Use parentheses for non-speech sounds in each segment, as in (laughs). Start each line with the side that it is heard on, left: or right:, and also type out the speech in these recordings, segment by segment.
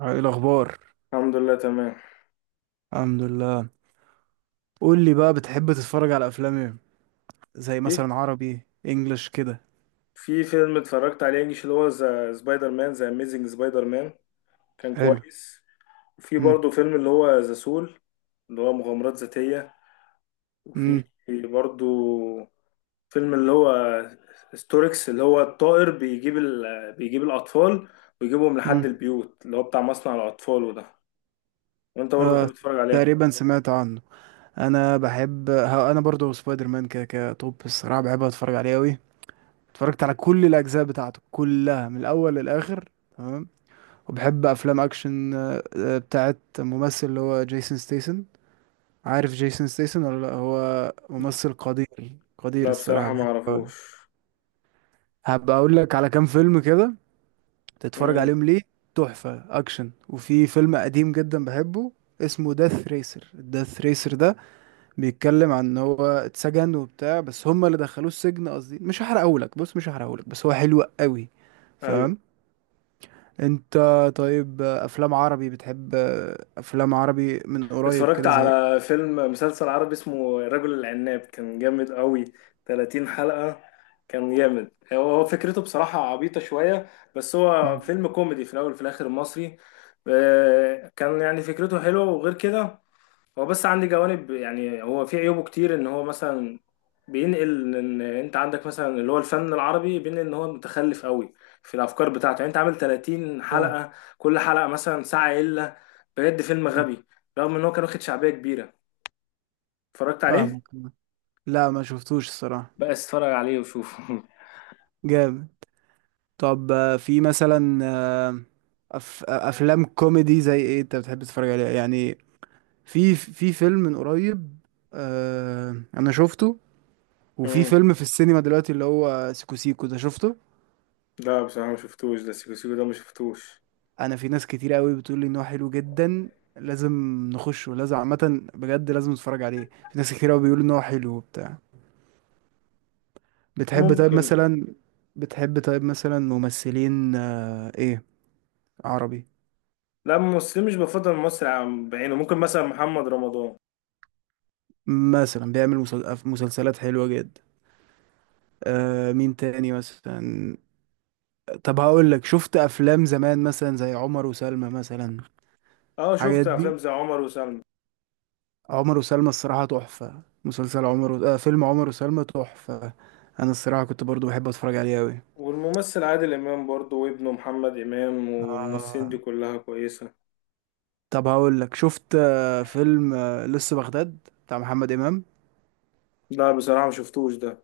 right: ايه الاخبار؟
left: الحمد لله تمام.
right: الحمد لله. قول لي بقى، بتحب تتفرج على افلام ايه؟ زي
left: في
right: مثلا عربي، انجلش كده.
left: في فيلم اتفرجت عليه انجلش اللي هو ذا سبايدر مان، ذا اميزنج سبايدر مان، كان
right: حلو.
left: كويس. وفي
right: امم.
left: برضه فيلم اللي هو ذا سول، اللي هو مغامرات ذاتية. وفي
right: امم.
left: برضه فيلم اللي هو ستوركس، اللي هو الطائر بيجيب الأطفال ويجيبهم لحد
right: امم.
left: البيوت، اللي هو بتاع مصنع الأطفال وده. وانت برضه
right: آه،
left: بتحب تتفرج عليه؟
right: تقريبا سمعت عنه. انا بحب ها انا برضو سبايدر مان كده كده توب، الصراحه بحب اتفرج عليه قوي. اتفرجت على كل الاجزاء بتاعته كلها من الاول للاخر. تمام. وبحب افلام اكشن، بتاعت ممثل اللي هو جيسون ستيسن. عارف جيسون ستيسن ولا لا هو؟ ممثل قدير قدير،
left: لا
right: الصراحه
left: بصراحة ما
right: بحبه أوي.
left: اعرفوش.
right: هبقى اقول لك على كام فيلم كده تتفرج
left: امم
right: عليهم ليه. تحفة اكشن. وفي فيلم قديم جدا بحبه، اسمه داث ريسر. الداث ريسر ده بيتكلم عن ان هو اتسجن وبتاع، بس هما اللي دخلوه السجن، قصدي مش هحرقهولك، بص مش هحرقهولك، بس هو حلو قوي.
left: ايوه،
right: فاهم؟ انت. طيب، افلام عربي بتحب، افلام عربي من قريب
left: اتفرجت
right: كده زي.
left: على فيلم مسلسل عربي اسمه الرجل العناب، كان جامد قوي، 30 حلقة. كان جامد. هو فكرته بصراحة عبيطة شوية، بس هو
right: مم.
left: فيلم كوميدي في الأول وفي الآخر مصري. كان يعني فكرته حلوة. وغير كده هو بس عندي جوانب، يعني هو في عيوبه كتير، ان هو مثلا بينقل ان انت عندك مثلا اللي هو الفن العربي، بين ان هو متخلف قوي في الافكار بتاعته. يعني انت عامل 30
right: فاهم.
left: حلقة، كل حلقة مثلا ساعة الا، بجد فيلم غبي، رغم ان هو كان واخد شعبية كبيرة. اتفرجت عليه،
right: فاهمك. لا، ما شفتوش الصراحة.
left: بقى اتفرج عليه وشوفه. (laughs)
right: جامد. طب، في مثلا، افلام كوميدي زي ايه انت بتحب تتفرج عليها يعني؟ في فيلم من قريب، انا شفته. وفي
left: امم
right: فيلم في السينما دلوقتي اللي هو سيكو سيكو ده، شفته؟
left: لا بصراحة ما شفتوش ده، سيكو سيكو ده ما شفتوش.
right: انا في ناس كتير قوي بتقول لي ان هو حلو جدا. لازم نخشه، لازم عامه بجد لازم نتفرج عليه، في ناس كتير قوي بيقولوا ان هو حلو وبتاع. بتحب طيب
left: ممكن.
right: مثلا. بتحب طيب مثلا ممثلين، ايه عربي؟
left: لا ممثل مش بفضل مصر عن بعينه، ممكن مثلا محمد رمضان.
right: مثلا بيعمل مسلسلات حلوة جدا. مين تاني مثلا؟ طب هقول لك، شفت افلام زمان مثلا زي عمر وسلمى مثلا؟
left: اه شفت
right: الحاجات دي،
left: افلام زي عمر وسلمى.
right: عمر وسلمى الصراحة تحفة. مسلسل عمر و... آه فيلم عمر وسلمى تحفة. انا الصراحة كنت برضو بحب اتفرج عليه قوي.
left: والممثل عادل امام برضه وابنه محمد امام، والممثلين
right: آه.
left: دي كلها كويسه.
right: طب هقول لك، شفت فيلم لسه بغداد بتاع محمد امام؟
left: لا بصراحه ما شفتوش ده.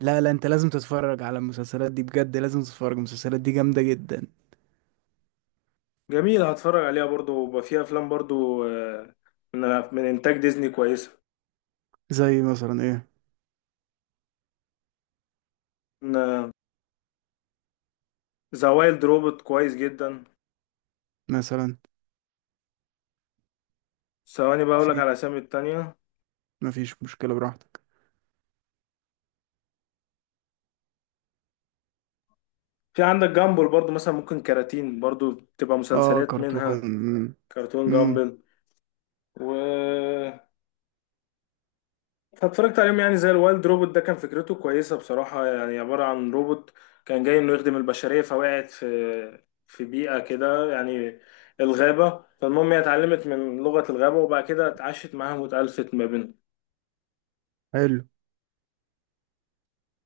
right: لا، لا، انت لازم تتفرج على المسلسلات دي، بجد لازم تتفرج، المسلسلات دي جامدة جدا.
left: جميل، هتفرج عليها برضه. وبقى فيها افلام برضه من من انتاج ديزني كويسه.
right: زي مثلا ايه؟
left: ذا وايلد روبوت كويس جدا.
right: مثلا.
left: ثواني بقى اقولك
right: في.
left: على اسامي التانية.
right: مفيش مشكلة، براحتك.
left: في عندك جامبل برضه، مثلا ممكن كراتين برضه تبقى
right: اه،
left: مسلسلات
right: كرتون.
left: منها.
right: مم.
left: كرتون
right: مم.
left: جامبل. و فاتفرجت عليهم، يعني زي الوايلد روبوت ده كان فكرته كويسة بصراحة. يعني عبارة عن روبوت كان جاي انه يخدم البشرية، فوقعت في بيئة كده، يعني الغابة. فالمهم هي اتعلمت من لغة الغابة، وبعد كده اتعاشت معاهم واتألفت ما بينهم.
right: حلو.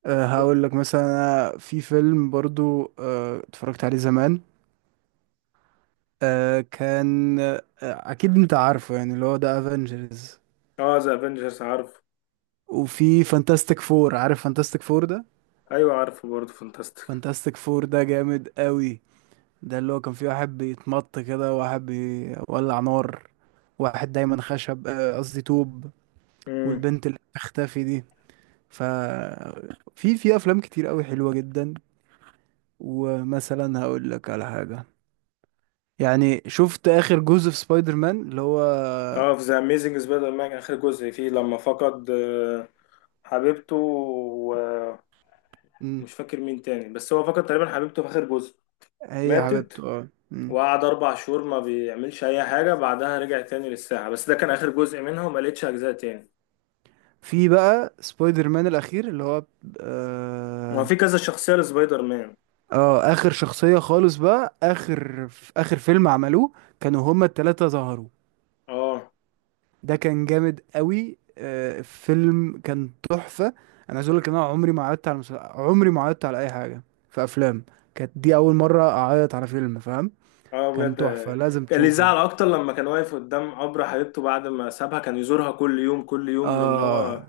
right: هقول لك مثلا، أنا في فيلم برضو اتفرجت عليه زمان. كان، اكيد انت عارفه، يعني اللي هو ده افنجرز.
left: اه ذا افنجرز عارف.
right: وفي فانتاستيك فور، عارف فانتاستيك فور ده؟
left: ايوه عارفه برضه فانتاستيك.
right: فانتاستيك فور ده جامد قوي. ده اللي هو كان فيه واحد بيتمط كده، وواحد بيولع نار، واحد دايما خشب، قصدي طوب.
left: امم.
right: والبنت اللي بتختفي دي. ف في افلام كتير قوي حلوه جدا. ومثلا هقول لك على حاجة، يعني شفت آخر جزء في سبايدر مان اللي هو.
left: اه في ذا اميزنج سبايدر مان اخر جزء فيه لما فقد حبيبته، ومش
right: مم.
left: فاكر مين تاني، بس هو فقد تقريبا حبيبته في اخر جزء.
right: هي حبيبته،
left: ماتت،
right: اه. مم.
left: وقعد أربع شهور ما بيعملش أي حاجة. بعدها رجع تاني للساحة، بس ده كان آخر جزء منها وما لقيتش أجزاء تاني.
right: في بقى سبايدر مان الأخير اللي هو.
left: ما
right: اه.
left: في كذا شخصية لسبايدر مان.
right: آخر شخصية خالص، بقى آخر في آخر فيلم عملوه، كانوا هما التلاتة ظهروا.
left: اه.
right: ده كان جامد قوي، الفيلم كان تحفة. أنا عايز أقول لك إن أنا عمري ما عيطت على أي حاجة في أفلام. كانت دي أول مرة أعيط على فيلم، فاهم؟
left: اه
right: كان
left: بجد.
right: تحفة، لازم
left: كان اللي
right: تشوفه.
left: زعل أكتر لما كان واقف قدام قبر حبيبته بعد ما سابها، كان يزورها كل يوم كل يوم لأن
right: اه.
left: هو،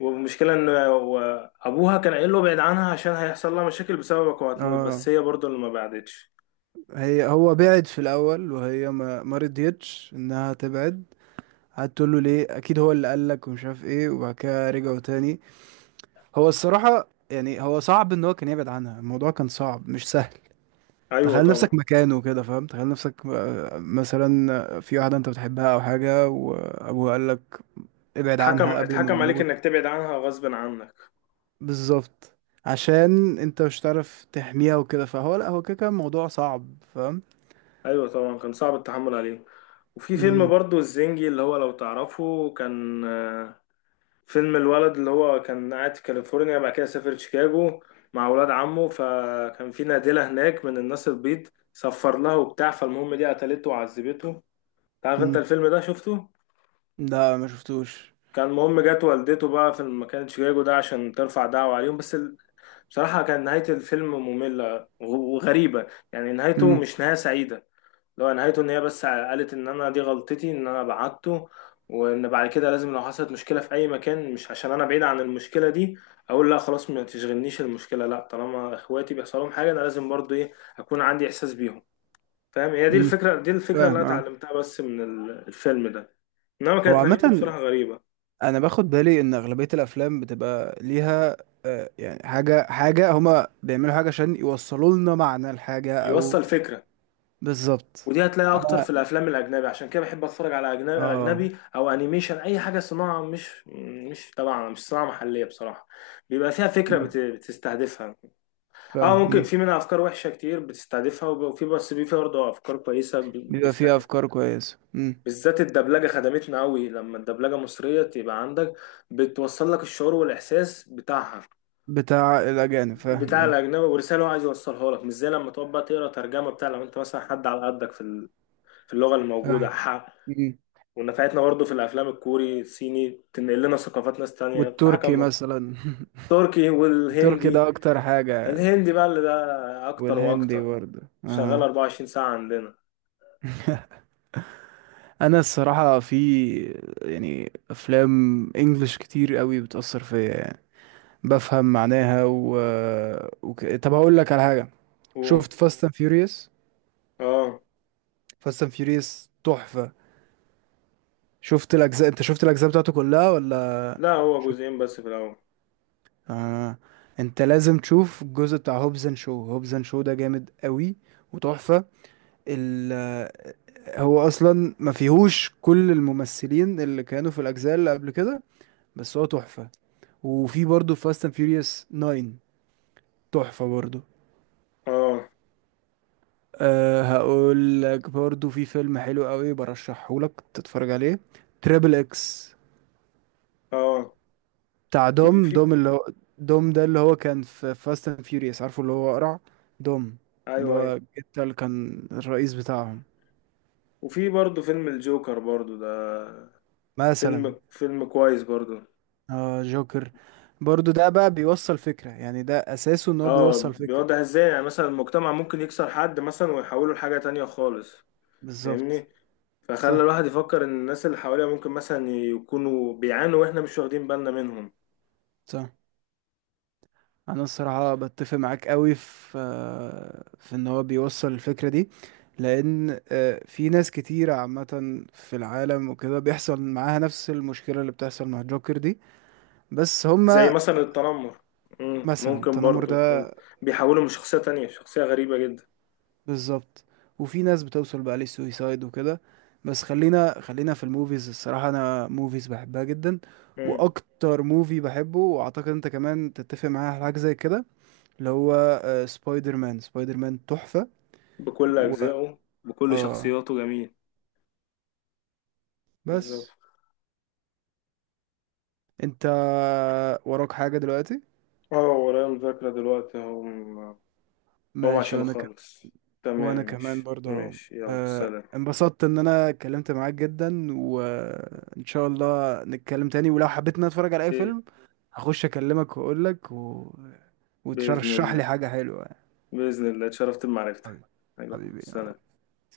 left: والمشكلة إن هو أبوها كان قايل له ابعد عنها عشان هيحصل لها مشاكل بسببك وهتموت، بس
right: اه.
left: هي برضه اللي ما بعدتش.
right: هو بعد في الاول، وهي ما رضيتش انها تبعد. قعدت تقول له ليه، اكيد هو اللي قال لك ومش عارف ايه، وبعد كده رجعوا تاني. هو الصراحه، يعني هو صعب ان هو كان يبعد عنها، الموضوع كان صعب مش سهل.
left: أيوه
right: تخيل نفسك
left: طبعا.
right: مكانه كده، فاهم؟ تخيل نفسك، مثلا، في واحده انت بتحبها او حاجه، وابوه قال لك ابعد
left: اتحكم
right: عنها قبل ما
left: اتحكم عليك
right: يموت.
left: إنك تبعد عنها غصب عنك.
right: بالظبط. عشان انت مش هتعرف تحميها وكده، فهو لا هو كده كان موضوع صعب، فاهم؟
left: أيوه طبعا كان صعب التحمل عليه. وفي فيلم برضو الزنجي، اللي هو لو تعرفه، كان فيلم الولد اللي هو كان قاعد في كاليفورنيا، بعد كده سافر شيكاغو مع ولاد عمه. فكان في نادلة هناك من الناس البيض، سفر لها وبتاع، فالمهم دي قتلته وعذبته. تعرف انت
right: امم.
left: الفيلم ده شفته؟
right: لا، ما شفتوش.
left: كان المهم جت والدته بقى في مكان شيكاغو ده عشان ترفع دعوة عليهم، بس بصراحة كان نهاية الفيلم مملة وغريبة. يعني نهايته
right: امم.
left: مش نهاية سعيدة. لو نهايته ان هي بس قالت ان انا دي غلطتي ان انا بعته، وان بعد كده لازم لو حصلت مشكله في اي مكان مش عشان انا بعيد عن المشكله دي اقول لا خلاص ما تشغلنيش المشكله. لا طالما اخواتي بيحصل لهم حاجه انا لازم برضو ايه، اكون عندي احساس بيهم. فاهم؟ هي دي
right: امم.
left: الفكره، الفكره اللي
right: فاهم.
left: انا
right: اه.
left: اتعلمتها بس من الفيلم ده. انما
right: هو
left: كانت نهايته
right: عامة،
left: بصراحه غريبه.
right: انا باخد بالي ان اغلبية الافلام بتبقى ليها يعني حاجة حاجة، هما بيعملوا حاجة عشان يوصلوا لنا معنى الحاجة او.
left: يوصل فكره.
right: بالظبط.
left: ودي هتلاقيها اكتر
right: انا.
left: في الافلام الاجنبي، عشان كده بحب اتفرج على اجنبي،
right: اه.
left: اجنبي او انيميشن اي حاجه صناعه مش طبعا مش صناعه محليه بصراحه. بيبقى فيها فكره
right: امم.
left: بتستهدفها. اه
right: فاهم.
left: ممكن
right: امم.
left: في منها افكار وحشه كتير بتستهدفها، وفي بس في برضه افكار كويسه
right: بيبقى فيها
left: بيستهدفها.
right: افكار كويسة. امم.
left: بالذات الدبلجه خدمتنا قوي، لما الدبلجه مصريه تبقى عندك بتوصل لك الشعور والاحساس بتاعها
right: بتاع الاجانب، فاهم،
left: بتاع
right: اه.
left: الاجنبي، ورساله هو عايز يوصلها لك، مش زي لما تقعد بقى تقرا ترجمه بتاع لو انت مثلا حد على قدك في في اللغه الموجوده.
right: فاهم. امم.
left: ونفعتنا برضو في الافلام الكوري الصيني، تنقل لنا ثقافات ناس تانية بصراحة
right: والتركي
left: كم.
right: مثلا. (laughs)
left: تركي
right: التركي
left: والهندي،
right: ده اكتر حاجة.
left: الهندي بقى اللي ده اكتر
right: والهندي
left: واكتر،
right: برضه.
left: شغال
right: اه.
left: 24 ساعة عندنا.
right: (laughs) انا الصراحه في، يعني افلام انجلش كتير قوي بتاثر فيا يعني، بفهم معناها طب هقول لك على حاجه،
left: و...
right: شفت فاست اند فيوريوس؟
left: اه
right: فاست اند فيوريوس تحفه. شفت الاجزاء انت شفت الاجزاء بتاعته كلها ولا؟
left: لا هو
right: شفت.
left: جزئين بس في الاول.
right: آه. انت لازم تشوف الجزء بتاع هوبز اند شو، هوبز اند شو ده جامد قوي وتحفه. ال... هو اصلا ما فيهوش كل الممثلين اللي كانوا في الاجزاء اللي قبل كده، بس هو تحفه. وفي برضه فاست اند فيوريوس 9، تحفة برضه.
left: اه.
right: هقول لك برضه، في فيلم حلو قوي برشحه لك تتفرج عليه، تريبل اكس،
left: اه.
right: بتاع
left: في
right: دوم
left: في
right: دوم اللي هو. دوم ده اللي هو كان في فاست اند فيوريوس، عارفه، اللي هو قرع، دوم، اللي
left: ايوه
right: هو
left: ايوه.
right: الجتة اللي كان الرئيس بتاعهم.
left: وفي برضو فيلم الجوكر برضو ده،
right: مثلا.
left: فيلم كويس برضو.
right: اه، جوكر، برضه ده بقى بيوصل فكرة، يعني ده اساسه ان هو
left: اه
right: بيوصل فكرة.
left: بيوضح ازاي يعني مثلا المجتمع ممكن يكسر حد مثلا ويحوله لحاجة تانية خالص.
right: بالظبط.
left: فاهمني؟ فخلى
right: صح.
left: الواحد يفكر ان الناس اللي حواليه ممكن مثلا يكونوا بيعانوا واحنا مش واخدين بالنا منهم.
right: صح. انا الصراحه بتفق معاك قوي في ان هو بيوصل الفكره دي. لان في ناس كتيره عامه في العالم وكده، بيحصل معاها نفس المشكله اللي بتحصل مع جوكر دي. بس
left: زي
right: هما
left: مثلا التنمر.
right: مثلا
left: ممكن
right: التنمر
left: برضو،
right: ده.
left: فاهم؟ بيحولوا من شخصية تانية شخصية غريبة جدا.
right: بالظبط. وفي ناس بتوصل بقى للسويسايد وكده. بس خلينا خلينا في الموفيز، الصراحه انا موفيز بحبها جدا.
left: مم،
right: واكتر موفي بحبه، واعتقد انت كمان تتفق معايا على حاجه زي كده، اللي هو سبايدر مان، سبايدر مان تحفه.
left: بكل أجزائه بكل
right: اه.
left: شخصياته جميل.
right: بس
left: بالظبط.
right: انت، وراك حاجة دلوقتي؟
left: اه ورايا مذاكرة دلوقتي. هم
right: ماشي،
left: عشان
right: وانا
left: خالص. تمام،
right: وانا كمان
left: ماشي
right: برضه اهو،
left: ماشي، يلا سلام.
right: انبسطت ان انا اتكلمت معاك جدا، وان شاء الله نتكلم تاني، ولو حبيت ان أنا اتفرج على اي
left: إيه؟
right: فيلم هخش اكلمك واقول لك
left: بإذن
right: وترشح لي
left: الله.
right: حاجة حلوة.
left: بإذن الله، اتشرفت بمعرفتك.
right: حبيبي.
left: أيوة
right: حبيبي.
left: سلام.